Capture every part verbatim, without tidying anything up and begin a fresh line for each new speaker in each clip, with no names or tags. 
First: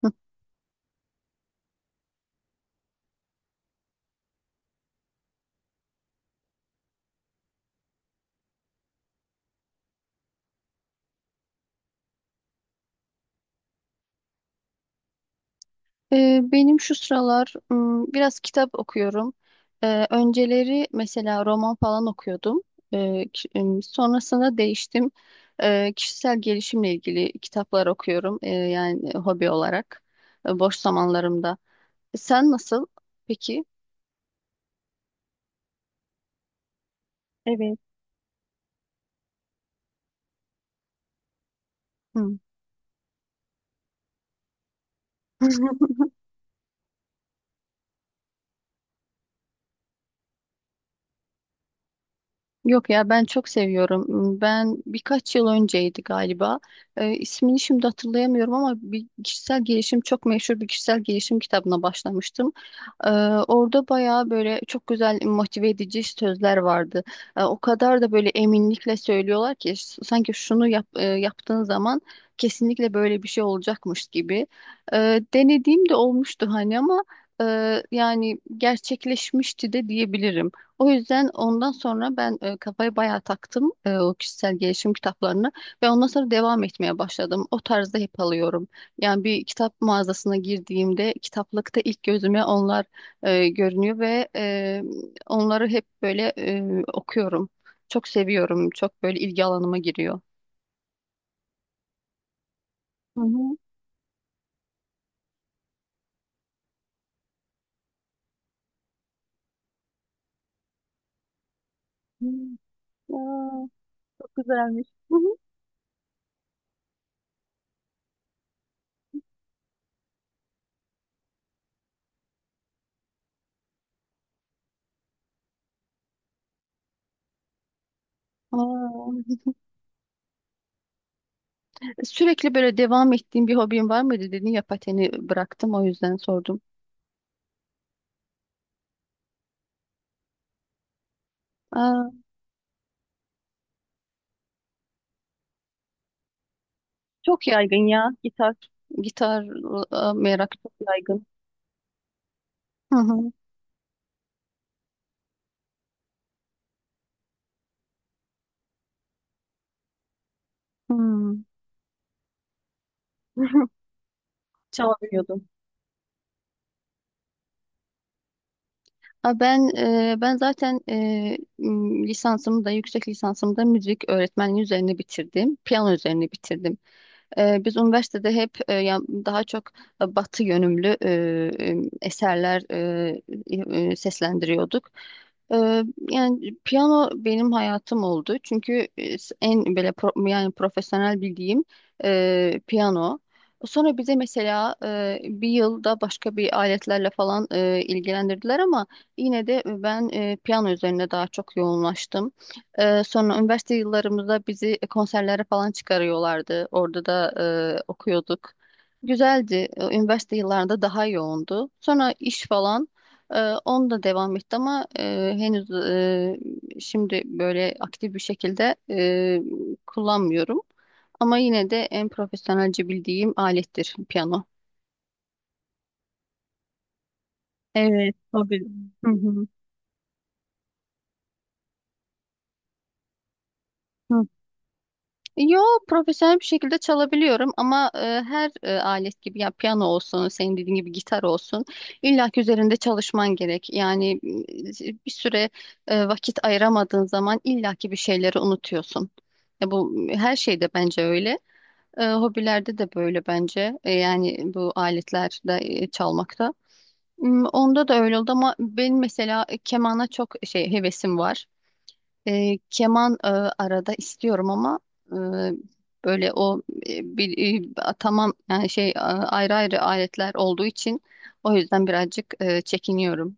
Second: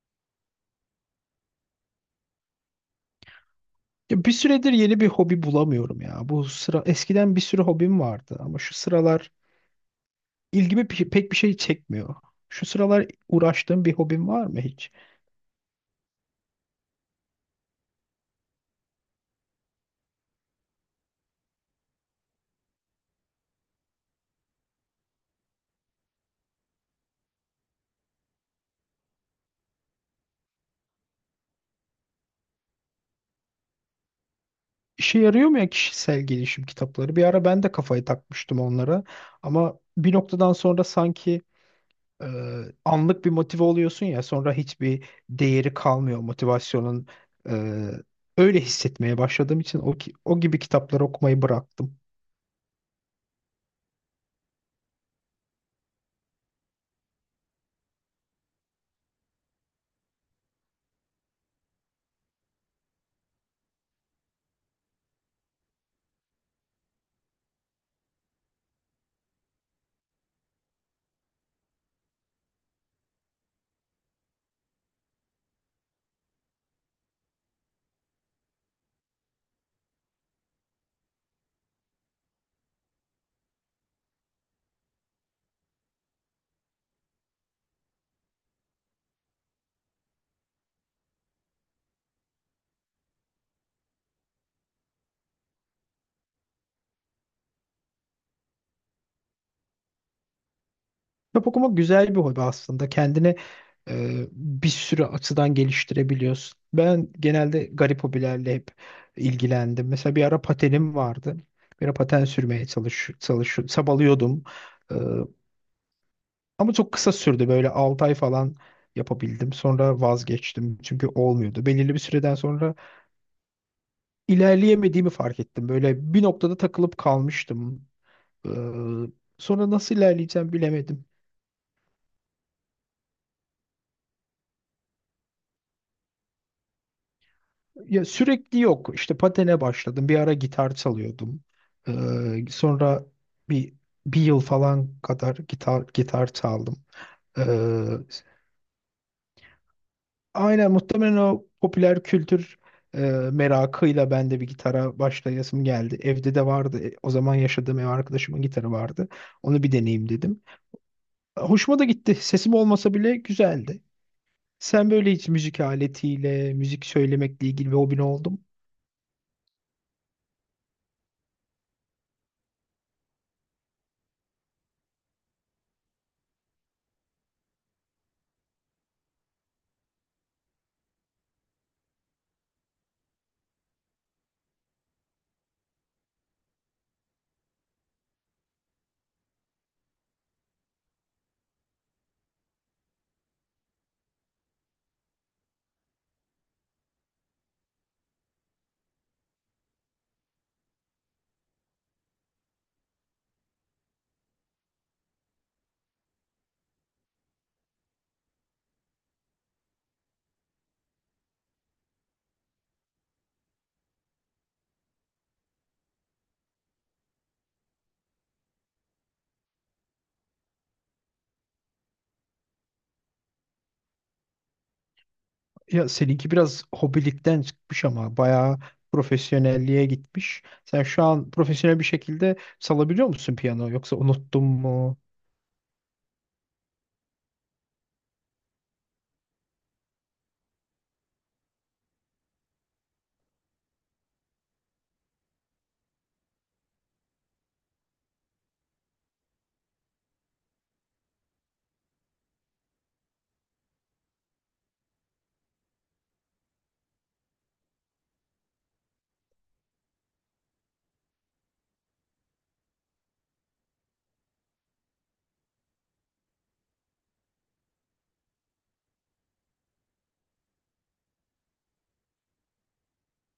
Hı.
Ya bir süredir yeni bir hobi bulamıyorum ya. Bu sıra eskiden bir sürü hobim vardı ama şu sıralar ilgimi pe- pek bir şey çekmiyor. Şu sıralar uğraştığım bir hobim var mı hiç?
Ee, benim şu sıralar ım, biraz kitap okuyorum. Ee, önceleri mesela roman falan okuyordum. Ee, ki- ım, sonrasında değiştim. Ee, kişisel gelişimle ilgili kitaplar okuyorum. Ee, yani hobi olarak e, boş zamanlarımda. Sen nasıl? Peki.
İşe yarıyor mu ya kişisel gelişim kitapları? Bir ara ben de
Evet.
kafayı takmıştım onlara ama bir noktadan sonra sanki e,
Hı.
anlık bir motive oluyorsun ya sonra hiçbir değeri kalmıyor motivasyonun. E, Öyle hissetmeye başladığım için o, ki- o gibi kitapları okumayı bıraktım.
Yok ya, ben çok seviyorum. Ben birkaç yıl önceydi galiba. Ee, ismini şimdi hatırlayamıyorum ama bir kişisel gelişim çok meşhur bir kişisel gelişim kitabına başlamıştım. Ee, Orada bayağı böyle çok güzel motive edici sözler vardı. Ee, o kadar da böyle eminlikle söylüyorlar ki s- sanki şunu yap, e, yaptığın zaman kesinlikle böyle bir şey olacakmış gibi. Ee, denediğim de olmuştu hani ama e, yani gerçekleşmişti de diyebilirim. O yüzden ondan sonra ben e, kafayı bayağı taktım, e, o kişisel gelişim kitaplarına ve ondan sonra devam etmeye başladım. O tarzda hep alıyorum. Yani bir kitap mağazasına girdiğimde kitaplıkta ilk gözüme onlar e, görünüyor ve e, onları hep böyle e, okuyorum. Çok seviyorum. Çok böyle ilgi alanıma giriyor.
Kitap okumak güzel bir hobi aslında.
Hı
Kendini
hı.
e, bir sürü açıdan geliştirebiliyorsun. Ben genelde garip hobilerle hep ilgilendim. Mesela bir ara patenim vardı. Bir ara paten
Hı.
sürmeye çalış, çalış
Aa, çok
çabalıyordum.
güzelmiş.
E,
Hı hı.
ama çok kısa sürdü. Böyle 6 ay falan yapabildim. Sonra vazgeçtim. Çünkü olmuyordu. Belirli bir süreden sonra ilerleyemediğimi fark ettim. Böyle bir noktada takılıp kalmıştım. E,
Aa,
sonra nasıl ilerleyeceğim bilemedim.
sürekli böyle devam ettiğim bir hobin var mıydı dedin ya, pateni bıraktım, o yüzden sordum.
Ya sürekli yok. İşte patene başladım. Bir ara gitar çalıyordum. Ee,
Aa,
sonra bir bir yıl falan kadar gitar gitar çaldım. Ee,
çok yaygın ya gitar. Gitar e, merakı
aynen
çok
muhtemelen
yaygın.
o popüler kültür
Hı
e,
hı.
merakıyla ben de bir gitara başlayasım geldi. Evde de vardı. E, O zaman yaşadığım ev arkadaşımın gitarı vardı. Onu bir deneyeyim dedim.
Hmm.
Hoşuma da gitti. Sesim olmasa bile güzeldi. Sen böyle hiç
Çalabiliyordum.
müzik aletiyle, müzik söylemekle ilgili bir hobin oldu mu?
Ha, Ben e, ben zaten e, m, lisansımı da yüksek lisansımı da müzik öğretmenliği üzerine bitirdim. Piyano üzerine bitirdim. Ee, biz üniversitede hep e, ya- daha çok e, batı yönümlü e, e, eserler e, e, seslendiriyorduk. Ee, Yani piyano benim hayatım oldu. Çünkü e, en böyle pro- yani profesyonel bildiğim e, piyano. Sonra bize mesela e, bir yılda başka bir aletlerle falan e, ilgilendirdiler ama yine de ben e, piyano üzerine daha çok yoğunlaştım. Ee, sonra üniversite yıllarımızda bizi e, konserlere falan çıkarıyorlardı. Orada da e, okuyorduk. Güzeldi. Ee, Üniversite yıllarında daha yoğundu. Sonra iş falan e, onu da devam etti ama e, henüz e, şimdi böyle aktif bir şekilde e, kullanmıyorum. Ama yine de en profesyonelce bildiğim alettir piyano.
Ya seninki biraz hobilikten çıkmış
Evet,
ama bayağı
tabii. Hı hı.
profesyonelliğe gitmiş. Sen şu an profesyonel bir şekilde salabiliyor musun piyano yoksa
Hı.
unuttun mu?
Yo, profesyonel bir şekilde çalabiliyorum ama e, her e, alet gibi, ya piyano olsun, senin dediğin gibi gitar olsun, illa ki üzerinde çalışman gerek. Yani e, bir süre e, vakit ayıramadığın zaman illa ki bir şeyleri unutuyorsun. Ya bu her şeyde bence öyle. E, hobilerde de böyle bence. E, yani bu aletlerde e, çalmakta. M, Onda da öyle oldu ama benim mesela kemana çok şey hevesim var. E, keman e, arada istiyorum ama e, böyle o e, bir, e, tamam, yani şey e, ayrı ayrı aletler olduğu için o yüzden birazcık e, çekiniyorum.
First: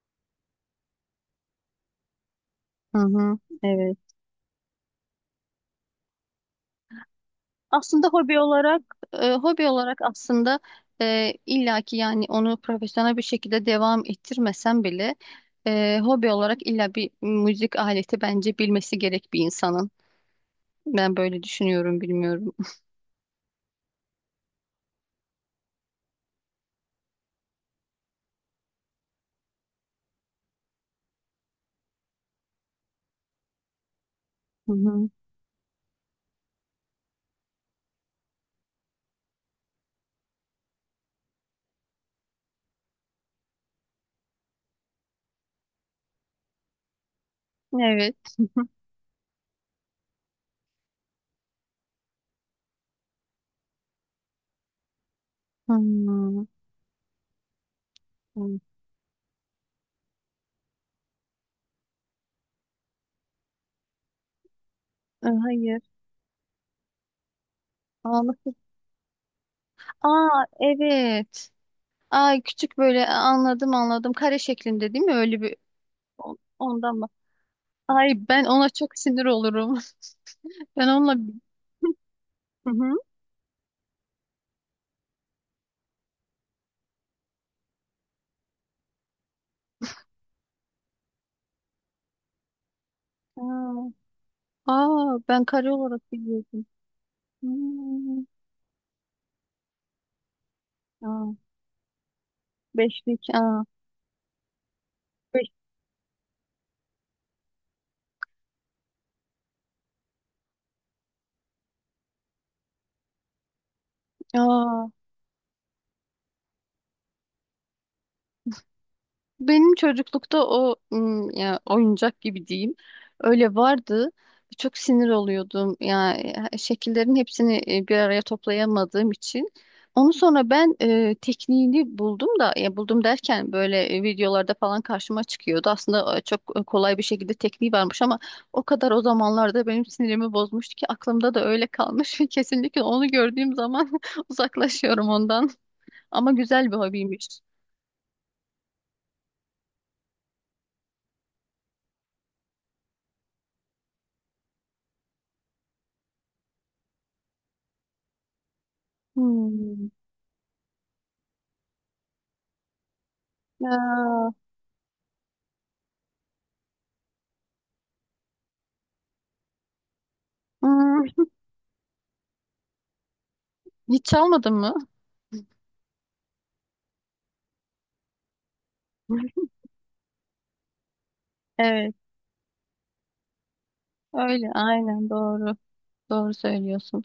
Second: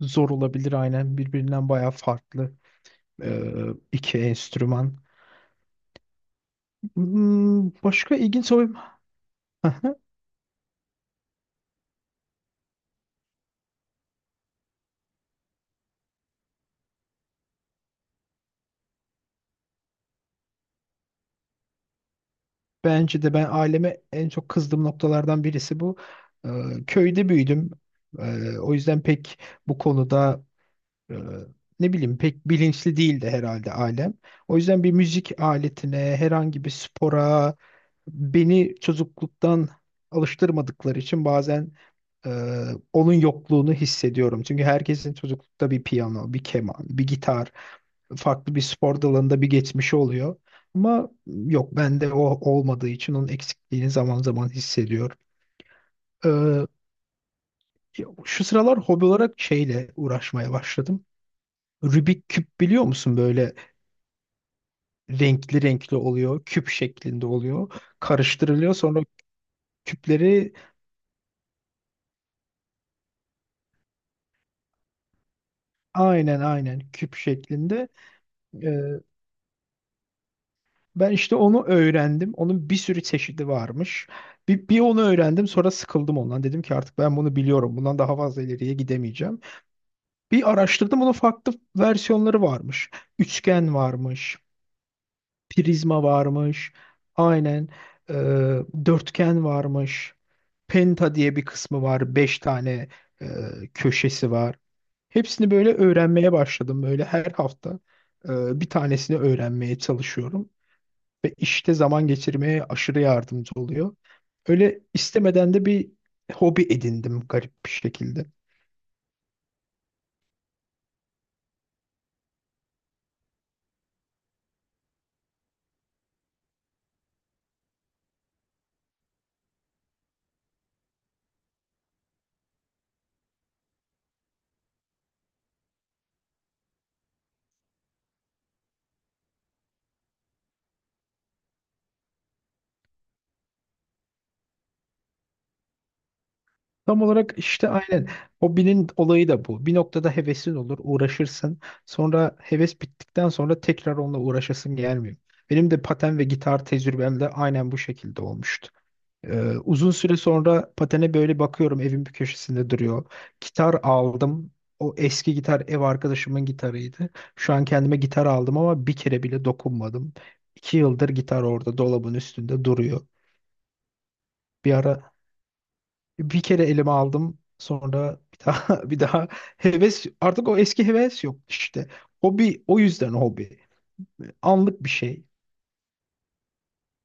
Zor olabilir aynen birbirinden bayağı farklı
Hı hı,
e,
evet.
iki enstrüman. Hmm,
Aslında
başka
hobi
ilginç olayım.
olarak e, Hobi olarak aslında e, illaki, yani onu profesyonel bir şekilde devam ettirmesem bile e, hobi olarak illa bir müzik aleti bence bilmesi gerek bir insanın. Ben böyle düşünüyorum, bilmiyorum.
Bence de ben aileme en çok kızdığım noktalardan birisi bu. E, köyde büyüdüm. E, o yüzden pek bu konuda e, ne bileyim pek bilinçli değildi herhalde ailem. O
Hı
yüzden bir
hı.
müzik aletine, herhangi bir spora beni çocukluktan alıştırmadıkları için bazen e, onun yokluğunu hissediyorum. Çünkü herkesin çocuklukta bir piyano, bir keman, bir gitar,
Evet.
farklı bir spor dalında bir geçmişi oluyor. Ama yok bende o olmadığı için onun eksikliğini zaman zaman hissediyorum.
Hmm.
E, şu
Hmm.
sıralar hobi olarak şeyle uğraşmaya başladım. Rubik küp biliyor musun? Böyle
E,
renkli
Hayır.
renkli oluyor, küp şeklinde oluyor.
Ağlısı.
Karıştırılıyor sonra
Aa,
küpleri
evet. Ay, küçük, böyle anladım anladım. Kare şeklinde değil mi? Öyle bir. O-
aynen aynen
ondan mı?
küp şeklinde.
Ay, ben ona çok
Ee,
sinir olurum. Ben
ben
onunla. Hı
işte onu öğrendim. Onun bir
hı.
sürü çeşidi varmış. Bir, bir onu öğrendim sonra sıkıldım ondan. Dedim ki artık ben bunu biliyorum. Bundan daha fazla ileriye gidemeyeceğim. Bir araştırdım onun farklı versiyonları varmış. Üçgen
Aa,
varmış.
aa, ben kare
Prizma
olarak biliyordum.
varmış. Aynen. Ee,
Hmm.
dörtgen varmış. Penta
Aa,
diye bir kısmı var. Beş tane
beşlik.
e,
Aa.
köşesi var.
Beş.
Hepsini böyle öğrenmeye başladım. Böyle her hafta e, bir tanesini öğrenmeye çalışıyorum. Ve işte zaman geçirmeye aşırı yardımcı oluyor. Öyle
Aa.
istemeden de bir hobi edindim garip bir şekilde.
Benim çocuklukta o ım, ya, oyuncak gibi diyeyim. Öyle vardı. Çok sinir oluyordum. Ya, e, şekillerin hepsini e, bir araya toplayamadığım için. Onu sonra ben e, tekniğini buldum, da ya buldum derken böyle e, videolarda falan karşıma çıkıyordu. Aslında e, çok e, kolay bir şekilde tekniği varmış ama o kadar o zamanlarda benim sinirimi bozmuştu ki aklımda da öyle kalmış. Kesinlikle onu gördüğüm zaman uzaklaşıyorum ondan. Ama güzel bir
Tam olarak
hobiymiş.
işte aynen hobinin olayı da bu. Bir noktada hevesin olur, uğraşırsın. Sonra heves bittikten sonra tekrar onunla uğraşasın gelmiyor. Benim de paten ve gitar tecrübem de aynen bu şekilde olmuştu. Ee,
Hmm.
uzun süre sonra patene böyle bakıyorum evin bir köşesinde duruyor.
Ya.
Gitar aldım. O eski gitar ev arkadaşımın gitarıydı. Şu an kendime gitar aldım ama bir kere bile dokunmadım. İki yıldır
Hmm,
gitar orada dolabın üstünde duruyor.
hiç çalmadın
Bir
mı?
ara bir kere elime aldım. Sonra bir daha bir daha heves artık o eski heves yok işte.
Evet,
Hobi o yüzden hobi.
öyle
Anlık bir
aynen
şey.
doğru. Doğru söylüyorsun.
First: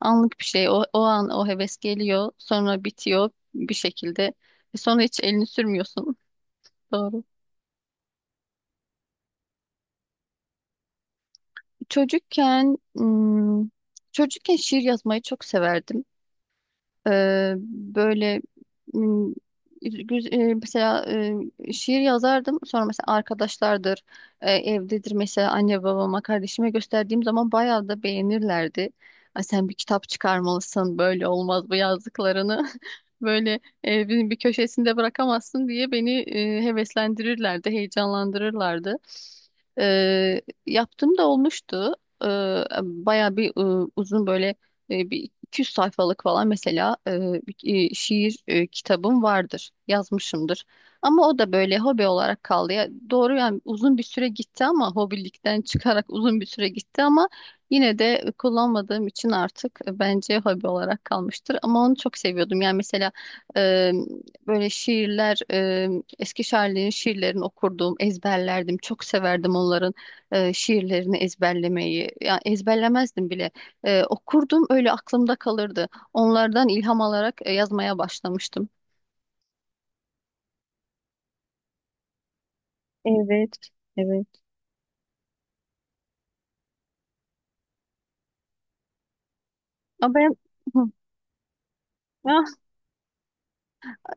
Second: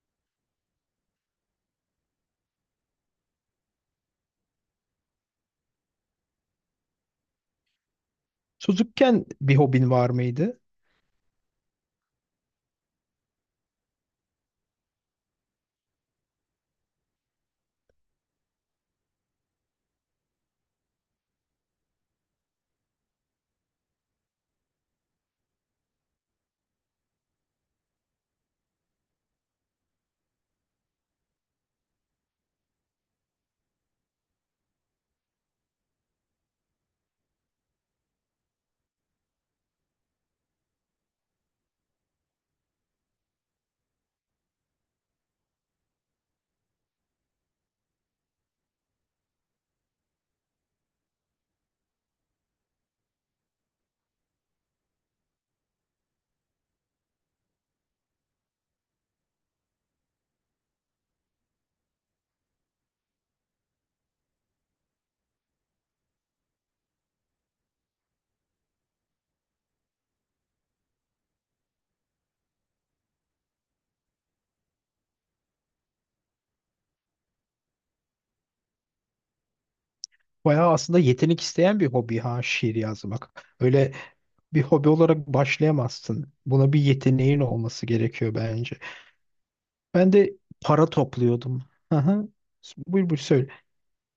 Anlık bir şey. O, o an o heves geliyor, sonra bitiyor bir şekilde. E, Sonra hiç elini sürmüyorsun. Doğru.
Çocukken bir hobin var mıydı?
Çocukken hmm, Çocukken şiir yazmayı çok severdim. Ee, böyle, Hmm, güz- e, mesela e, şiir yazardım. Sonra mesela arkadaşlardır, e, evdedir, mesela anne babama, kardeşime gösterdiğim zaman bayağı da beğenirlerdi. Ay, sen bir kitap çıkarmalısın, böyle olmaz bu yazdıklarını. Böyle evin bir köşesinde bırakamazsın diye beni e, heveslendirirlerdi, heyecanlandırırlardı. E, Yaptığım da olmuştu. E, Bayağı bir e, uzun, böyle e, bir iki yüz sayfalık falan, mesela e, bir- e, şiir e, kitabım vardır. Yazmışımdır. Ama o da böyle hobi olarak kaldı. Ya, doğru, yani uzun bir süre gitti ama hobilikten çıkarak uzun bir süre gitti ama yine de kullanmadığım için artık e, bence hobi olarak kalmıştır. Ama onu çok seviyordum. Yani mesela e, böyle şiirler, e, eski şairlerin şiirlerini okurdum, ezberlerdim. Çok severdim onların e, şiirlerini ezberlemeyi. Yani ezberlemezdim bile, e, okurdum, öyle aklımda kalırdı. Onlardan ilham alarak e, yazmaya başlamıştım.
Bayağı aslında yetenek isteyen bir hobi ha şiir yazmak.
Evet,
Öyle
evet.
bir hobi olarak başlayamazsın. Buna bir yeteneğin olması gerekiyor bence. Ben
Ama ben.
de para
Hı.
topluyordum. Aha.
Ah,
Buyur buyur söyle.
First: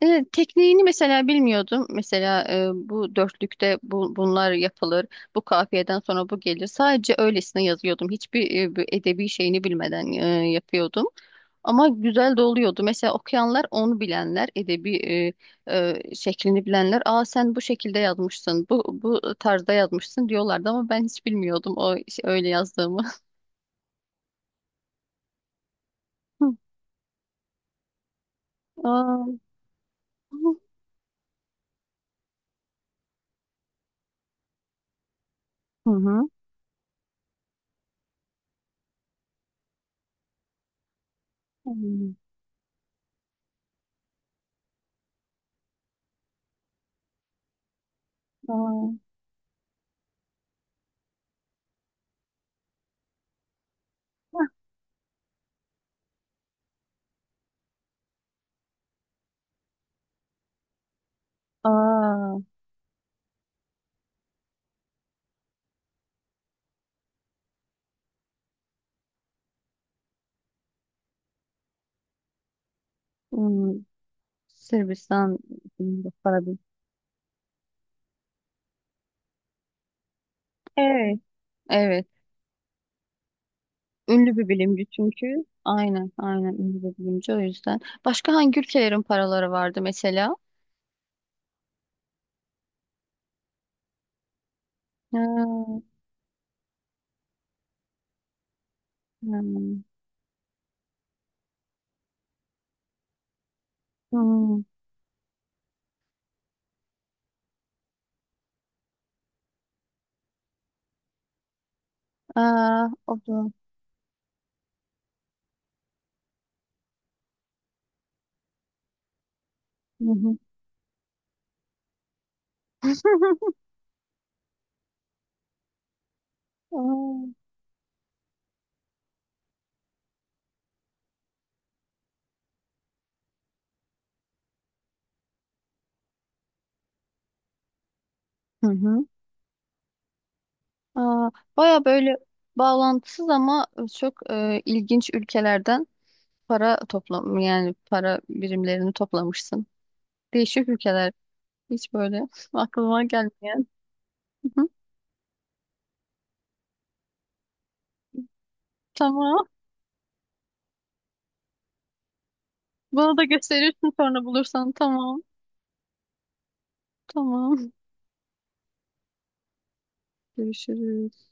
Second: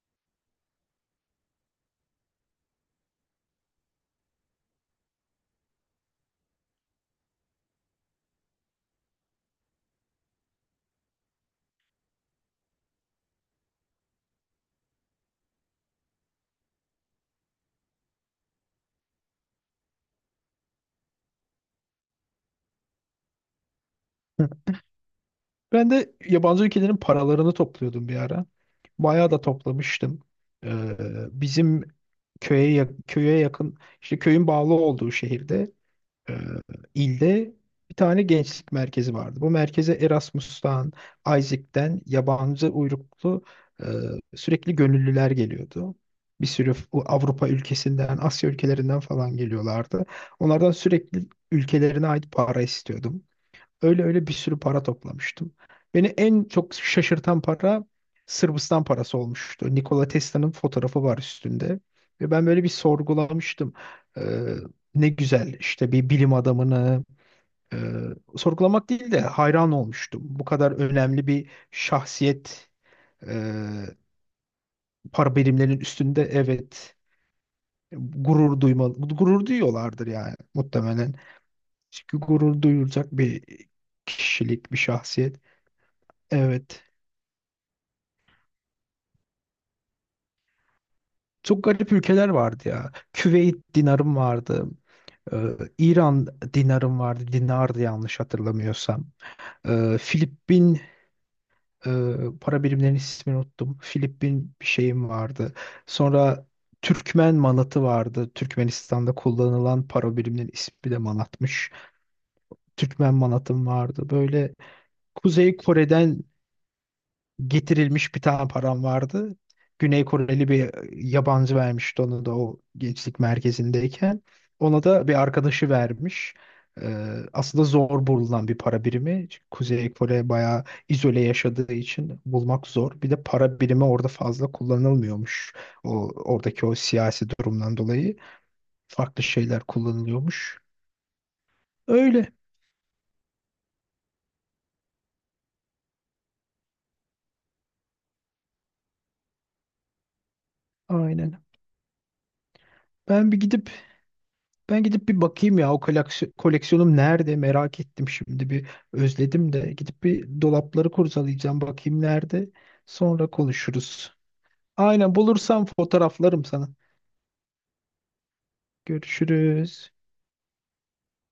evet, tekniğini mesela bilmiyordum. Mesela e, bu dörtlükte bu, bunlar yapılır. Bu kafiyeden sonra bu gelir. Sadece öylesine yazıyordum. Hiçbir e, bir edebi şeyini bilmeden e, yapıyordum. Ama güzel de oluyordu. Mesela okuyanlar, onu bilenler, edebi e, e, şeklini bilenler, "Aa, sen bu şekilde yazmışsın, bu bu tarzda yazmışsın" diyorlardı ama ben hiç bilmiyordum o iş- öyle yazdığımı.
Ben de yabancı ülkelerin paralarını topluyordum bir ara.
Aa.
Bayağı da toplamıştım. Ee, bizim köye yak- köye yakın işte köyün bağlı olduğu şehirde
Hı hı.
e, ilde bir tane gençlik merkezi vardı. Bu merkeze Erasmus'tan, Isaac'ten
Hmm.
yabancı uyruklu e, sürekli gönüllüler geliyordu. Bir sürü f- Avrupa ülkesinden, Asya ülkelerinden
Aa.
falan geliyorlardı. Onlardan sürekli ülkelerine ait para istiyordum. Öyle öyle bir sürü para toplamıştım. Beni en çok şaşırtan para Sırbistan parası olmuştu. Nikola Tesla'nın fotoğrafı var üstünde. Ve
Aa.
ben böyle bir sorgulamıştım. Ee, ne güzel işte bir bilim adamını e, sorgulamak değil de hayran olmuştum. Bu kadar önemli bir şahsiyet e,
Hmm.
para
Sırbistan,
birimlerinin
bilimci,
üstünde,
Farabi.
evet, gurur duymalı. Gurur duyuyorlardır yani muhtemelen.
Evet. Evet.
Çünkü gurur duyulacak bir
Ünlü bir
kişilik, bir
bilimci
şahsiyet.
çünkü. Aynen, aynen ünlü
Evet.
bir bilimci o yüzden. Başka hangi ülkelerin paraları vardı mesela?
Çok garip ülkeler vardı ya. Küveyt dinarım vardı. Ee,
Ha,
İran dinarım vardı. Dinardı yanlış hatırlamıyorsam.
hmm.
Ee, Filipin e, para birimlerinin ismini unuttum. Filipin
Hmm.
bir şeyim vardı. Sonra Türkmen manatı vardı. Türkmenistan'da kullanılan para biriminin ismi de manatmış.
Aa,
Türkmen
o da.
manatım vardı. Böyle Kuzey Kore'den getirilmiş bir tane param vardı. Güney
Hı hı.
Koreli bir yabancı vermişti onu da o gençlik merkezindeyken. Ona da bir arkadaşı vermiş. Ee,
Aa,
aslında zor bulunan bir para birimi. Çünkü Kuzey Kore bayağı izole yaşadığı için bulmak zor. Bir de para birimi orada fazla kullanılmıyormuş. O oradaki o siyasi durumdan dolayı
hı hı.
farklı şeyler kullanılıyormuş.
Aa, baya böyle
Öyle.
bağlantısız ama çok e, ilginç ülkelerden para toplam, yani para birimlerini toplamışsın. Değişik ülkeler.
Aynen.
Hiç böyle aklıma
Ben bir
gelmeyen.
gidip
Hı hı.
Ben gidip bir bakayım ya o koleksi- koleksiyonum nerede, merak ettim şimdi, bir
Tamam.
özledim de gidip bir dolapları kurcalayacağım, bakayım nerede,
Bana da
sonra
gösterirsin
konuşuruz.
sonra bulursan.
Aynen,
Tamam.
bulursam fotoğraflarım sana.
Tamam.
Görüşürüz.
Görüşürüz.